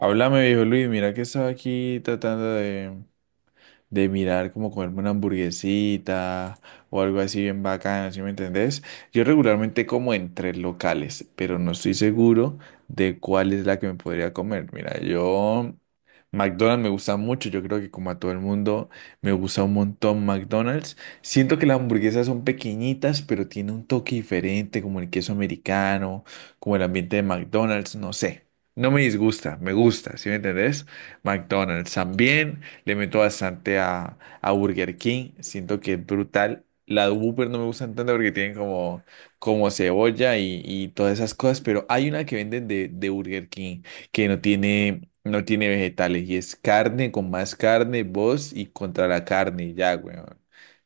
Háblame, viejo Luis, mira que estaba aquí tratando de mirar como comerme una hamburguesita o algo así bien bacano, ¿sí me entendés? Yo regularmente como en tres locales, pero no estoy seguro de cuál es la que me podría comer. Mira, yo McDonald's me gusta mucho, yo creo que como a todo el mundo me gusta un montón McDonald's. Siento que las hamburguesas son pequeñitas, pero tiene un toque diferente, como el queso americano, como el ambiente de McDonald's, no sé. No me disgusta, me gusta, ¿sí me entendés? McDonald's también. Le meto bastante a Burger King. Siento que es brutal. La de Whopper no me gustan tanto porque tienen como cebolla y todas esas cosas. Pero hay una que venden de Burger King que no tiene vegetales. Y es carne con más carne, voz y contra la carne. Y ya, weón.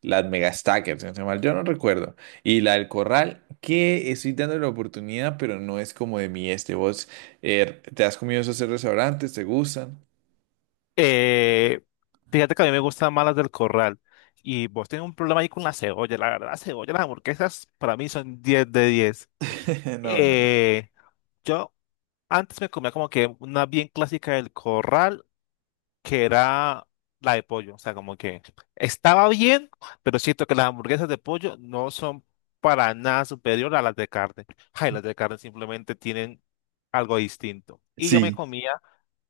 Las Mega Stackers, si no estoy mal, yo no recuerdo. Y la del Corral, que estoy dando la oportunidad, pero no es como de mí este. ¿Vos te has comido esos restaurantes? ¿Te gustan? Eh, fíjate que a mí me gustan más las del corral. Y vos tenés un problema ahí con la cebolla. La verdad, la cebolla, las hamburguesas para mí son 10 de 10. No, no, no. Eh, yo antes me comía como que una bien clásica del corral, que era la de pollo. O sea, como que estaba bien, pero siento que las hamburguesas de pollo no son para nada superior a las de carne. Ay, las de carne simplemente tienen algo distinto. Y yo me Sí. comía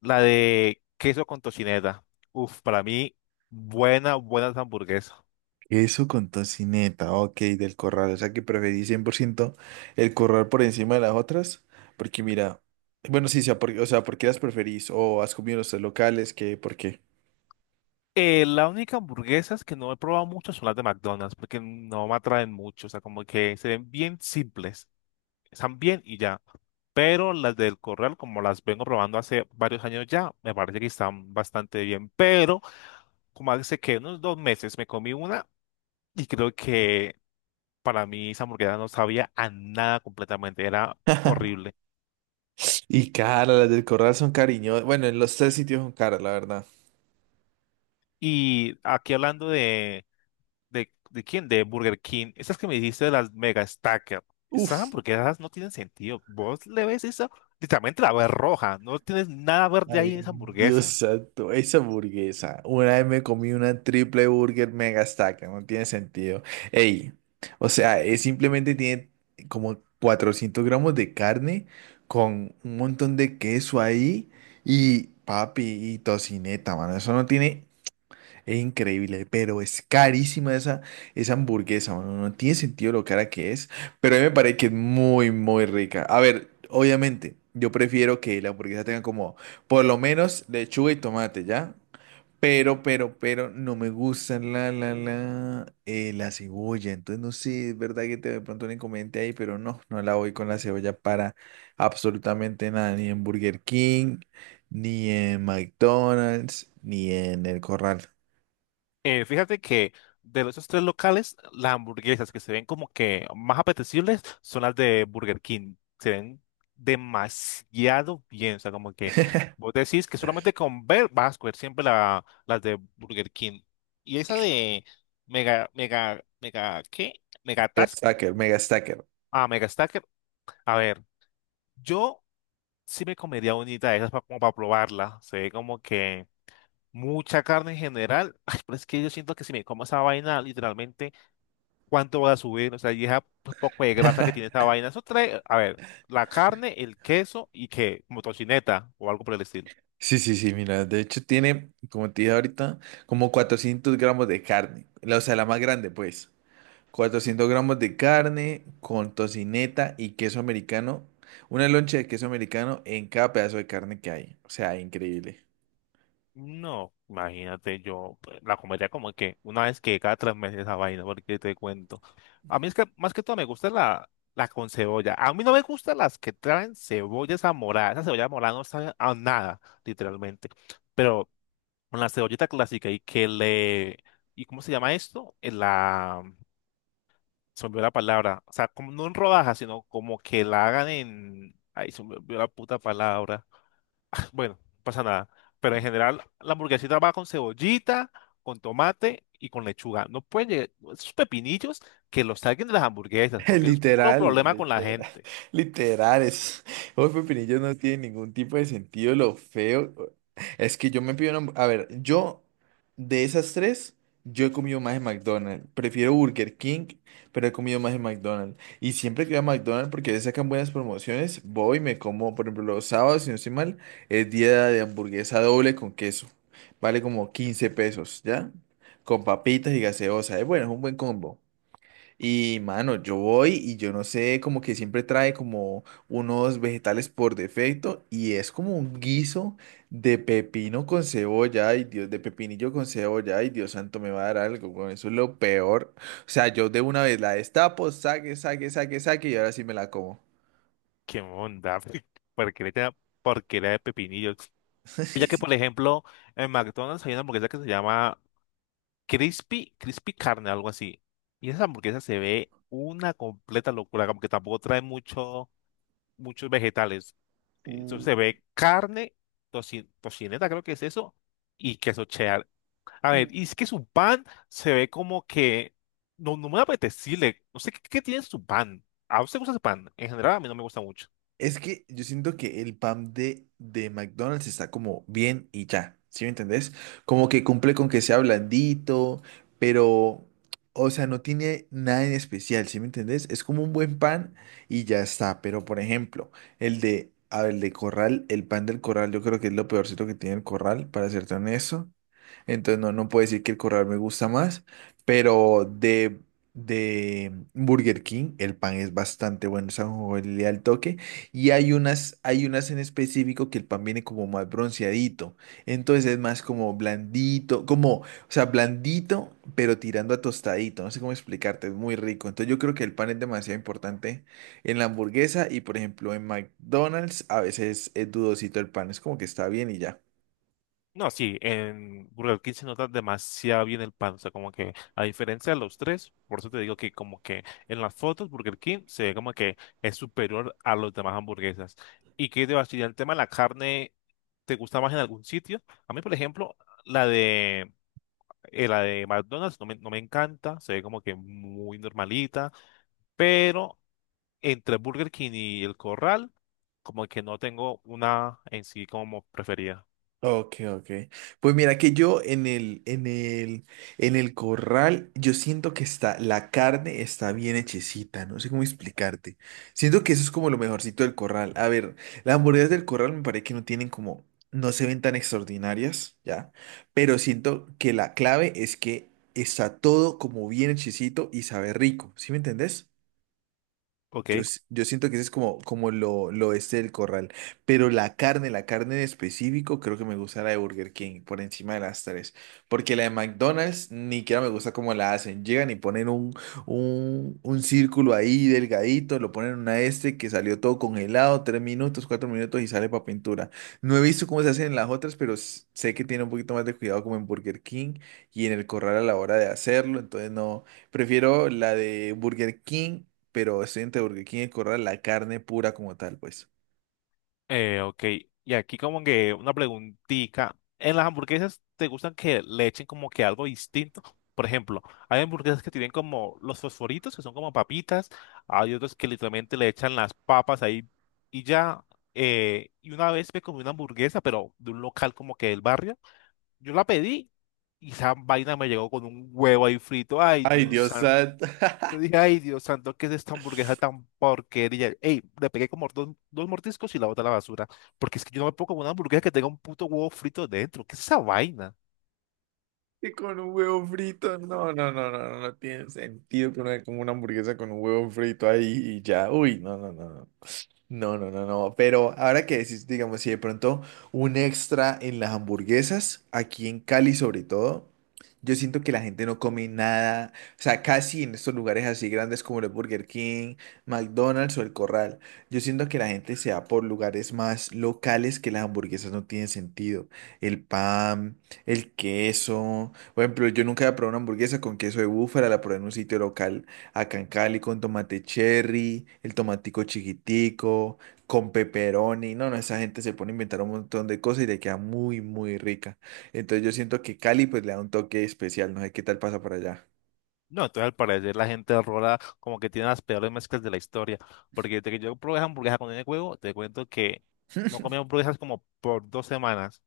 la de queso con tocineta. Uf, para mí, buena, buena hamburguesa. Eso con tocineta, ok, del Corral. O sea que preferí 100% el Corral por encima de las otras. Porque mira, bueno, sí, sea o sea, ¿por qué las preferís? ¿O has comido en los tres locales? ¿Qué? ¿Por qué? La única hamburguesas que no he probado mucho son las de McDonald's, porque no me atraen mucho. O sea, como que se ven bien simples. Están bien y ya. Pero las del Corral, como las vengo probando hace varios años ya, me parece que están bastante bien. Pero, como hace que unos 2 meses me comí una y creo que para mí esa hamburguesa no sabía a nada completamente. Era horrible. Y caras, las del Corral son cariñosas. Bueno, en los tres sitios son caras, la verdad. Y aquí hablando de ¿De quién? De Burger King. Esas que me dijiste de las Mega Stacker. Esas Uf. hamburguesas no tienen sentido. Vos le ves eso, literalmente la ves roja. No tienes nada verde Ay, ahí en esa Dios hamburguesa. santo, esa hamburguesa. Una vez me comí una triple burger mega stack, no tiene sentido. Ey, o sea, es simplemente tiene como 400 gramos de carne con un montón de queso ahí y papi y tocineta, mano. Eso no tiene. Es increíble, pero es carísima esa hamburguesa, mano. No tiene sentido lo cara que es, pero a mí me parece que es muy, muy rica. A ver, obviamente, yo prefiero que la hamburguesa tenga como por lo menos lechuga y tomate, ¿ya? Pero no me gusta la cebolla. Entonces, no sé, es verdad que te de pronto un inconveniente ahí, pero no la voy con la cebolla para absolutamente nada, ni en Burger King, ni en McDonald's, ni en el Corral. Fíjate que de esos 3 locales, las hamburguesas que se ven como que más apetecibles son las de Burger King. Se ven demasiado bien. O sea, como que vos decís que solamente con ver vas a escoger siempre las de Burger King. Y esa de Mega, Mega, Mega, ¿qué? Mega Megatas. Stacker, Mega Stacker. Ah, mega stacker. A ver, yo sí me comería unita de esas como para probarla. Se ve como que mucha carne en general. Ay, pero es que yo siento que si me como esa vaina, literalmente, ¿cuánto voy a subir? O sea, y esa poco de grasa que tiene esa vaina. Eso trae, a ver, la carne, el queso y que, como tocineta o algo por el estilo. Sí, sí, sí, mira, de hecho tiene, como te dije ahorita, como 400 gramos de carne, la- o sea, la más grande, pues. 400 gramos de carne con tocineta y queso americano, una loncha de queso americano en cada pedazo de carne que hay, o sea, increíble. No, imagínate, yo pues, la comería como que una vez que cada 3 meses esa vaina, porque te cuento. A mí es que más que todo me gusta la con cebolla. A mí no me gustan las que traen cebolla esa morada. Esa cebolla morada no sabe a nada, literalmente. Pero con la cebollita clásica y que le... ¿Y cómo se llama esto? En La... Se me olvidó la palabra. O sea, como no en rodajas, sino como que la hagan en... Ay, se me olvidó la puta palabra. Bueno, no pasa nada. Pero en general, la hamburguesita va con cebollita, con tomate y con lechuga. No pueden llegar esos pepinillos que los saquen de las hamburguesas, porque eso es puro Literal, problema con la literal, gente. literal, es, hoy pepinillos no tiene ningún tipo de sentido, lo feo, es que yo me pido una, a ver, yo, de esas tres, yo he comido más en McDonald's, prefiero Burger King, pero he comido más en McDonald's, y siempre que voy a McDonald's, porque le sacan buenas promociones, voy y me como, por ejemplo, los sábados, si no estoy mal, es día de hamburguesa doble con queso, vale como 15 pesos, ¿ya? Con papitas y gaseosa, es bueno, es un buen combo. Y mano, yo voy y yo no sé, como que siempre trae como unos vegetales por defecto y es como un guiso de pepino con cebolla, ay Dios, de pepinillo con cebolla, ay Dios santo, me va a dar algo, con eso es lo peor. O sea, yo de una vez la destapo, saque, saque, saque, saque y ahora sí me la como. ¿Qué onda? Porque le echan porquería de pepinillos. Ya que, por Sí. ejemplo, en McDonald's hay una hamburguesa que se llama Crispy, Crispy Carne, algo así. Y esa hamburguesa se ve una completa locura, como que tampoco trae mucho, muchos vegetales. Eso Uh, se ve carne, tocineta, creo que es eso, y queso cheddar. A ver, uh. y es que su pan se ve como que no me apetecible. No sé qué tiene su pan. ¿A usted le gusta su pan? En general, a mí no me gusta mucho. Es que yo siento que el pan de McDonald's está como bien y ya, ¿sí me entendés? Como que cumple con que sea blandito, pero, o sea, no tiene nada en especial, ¿sí me entendés? Es como un buen pan y ya está, pero por ejemplo, el de, a ver, el de Corral, el pan del Corral, yo creo que es lo peorcito que tiene el Corral, para serte honesto. Entonces no, no puedo decir que el Corral me gusta más, pero de Burger King el pan es bastante bueno, o sea, le da el toque y hay unas en específico que el pan viene como más bronceadito. Entonces es más como blandito, como, o sea, blandito, pero tirando a tostadito. No sé cómo explicarte, es muy rico. Entonces yo creo que el pan es demasiado importante en la hamburguesa y, por ejemplo, en McDonald's a veces es dudosito el pan. Es como que está bien y ya. No, sí, en Burger King se nota demasiado bien el pan, o sea, como que a diferencia de los tres, por eso te digo que como que en las fotos Burger King se ve como que es superior a los demás hamburguesas. ¿Y qué te va a decir? El tema de la carne, ¿te gusta más en algún sitio? A mí, por ejemplo, la de, la de McDonald's no me encanta, se ve como que muy normalita, pero entre Burger King y El Corral, como que no tengo una en sí como preferida. Ok, ok. Pues mira que yo en el Corral, yo siento que está, la carne está bien hechecita, no sé cómo explicarte. Siento que eso es como lo mejorcito del Corral. A ver, las hamburguesas del Corral me parece que no tienen como, no se ven tan extraordinarias, ¿ya? Pero siento que la clave es que está todo como bien hechecito y sabe rico, ¿sí me entendés? Ok. Yo, yo siento que ese es como, como lo este del Corral. Pero la carne en específico, creo que me gusta la de Burger King por encima de las tres. Porque la de McDonald's ni siquiera me gusta cómo la hacen. Llegan y ponen un círculo ahí delgadito, lo ponen en una este que salió todo congelado, tres minutos, cuatro minutos y sale para pintura. No he visto cómo se hacen en las otras, pero sé que tiene un poquito más de cuidado como en Burger King y en el Corral a la hora de hacerlo. Entonces no, prefiero la de Burger King pero excelente porque aquí en el Corral la carne pura como tal, pues. Ok, y aquí como que una preguntita. ¿En las hamburguesas te gustan que le echen como que algo distinto? Por ejemplo, hay hamburguesas que tienen como los fosforitos, que son como papitas, hay otros que literalmente le echan las papas ahí y ya. Y una vez me comí una hamburguesa, pero de un local como que del barrio, yo la pedí y esa vaina me llegó con un huevo ahí frito. Ay, Ay, Dios Dios santo. santo. Yo dije, ay, Dios santo, ¿qué es esta hamburguesa tan porquería? Ey, le pegué como dos mordiscos y la boté a la basura. Porque es que yo no me puedo comer una hamburguesa que tenga un puto huevo frito dentro. ¿Qué es esa vaina? Y con un huevo frito. No, no, no, no, no, no tiene sentido que uno coma una hamburguesa con un huevo frito ahí y ya. Uy, no, no, no. No. No, no, no, no. Pero ahora que decís, digamos, si de pronto un extra en las hamburguesas, aquí en Cali sobre todo, yo siento que la gente no come nada, o sea, casi en estos lugares así grandes como el Burger King, McDonald's o El Corral, yo siento que la gente se va por lugares más locales que las hamburguesas no tienen sentido. El pan, el queso, por ejemplo, yo nunca he probado una hamburguesa con queso de búfala, la probé en un sitio local acá en Cali con tomate cherry, el tomatico chiquitico, con pepperoni. No, no, esa gente se pone a inventar un montón de cosas y le queda muy, muy rica. Entonces yo siento que Cali pues le da un toque especial. No sé qué tal pasa para allá. No, entonces al parecer la gente de Rola como que tiene las peores mezclas de la historia. Porque desde que yo probé esa hamburguesa con el huevo, te cuento que no comí hamburguesas como por 2 semanas.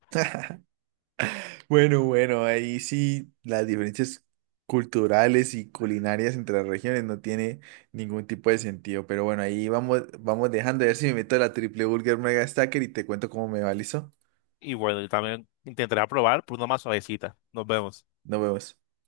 Bueno, bueno, ahí sí las diferencias culturales y culinarias entre las regiones no tiene ningún tipo de sentido. Pero bueno, ahí vamos, vamos dejando. A ver si me meto a la triple burger mega stacker y te cuento cómo me va, ¿listo? Y bueno, yo también intentaré probar por una más suavecita. Nos vemos. Nos vemos.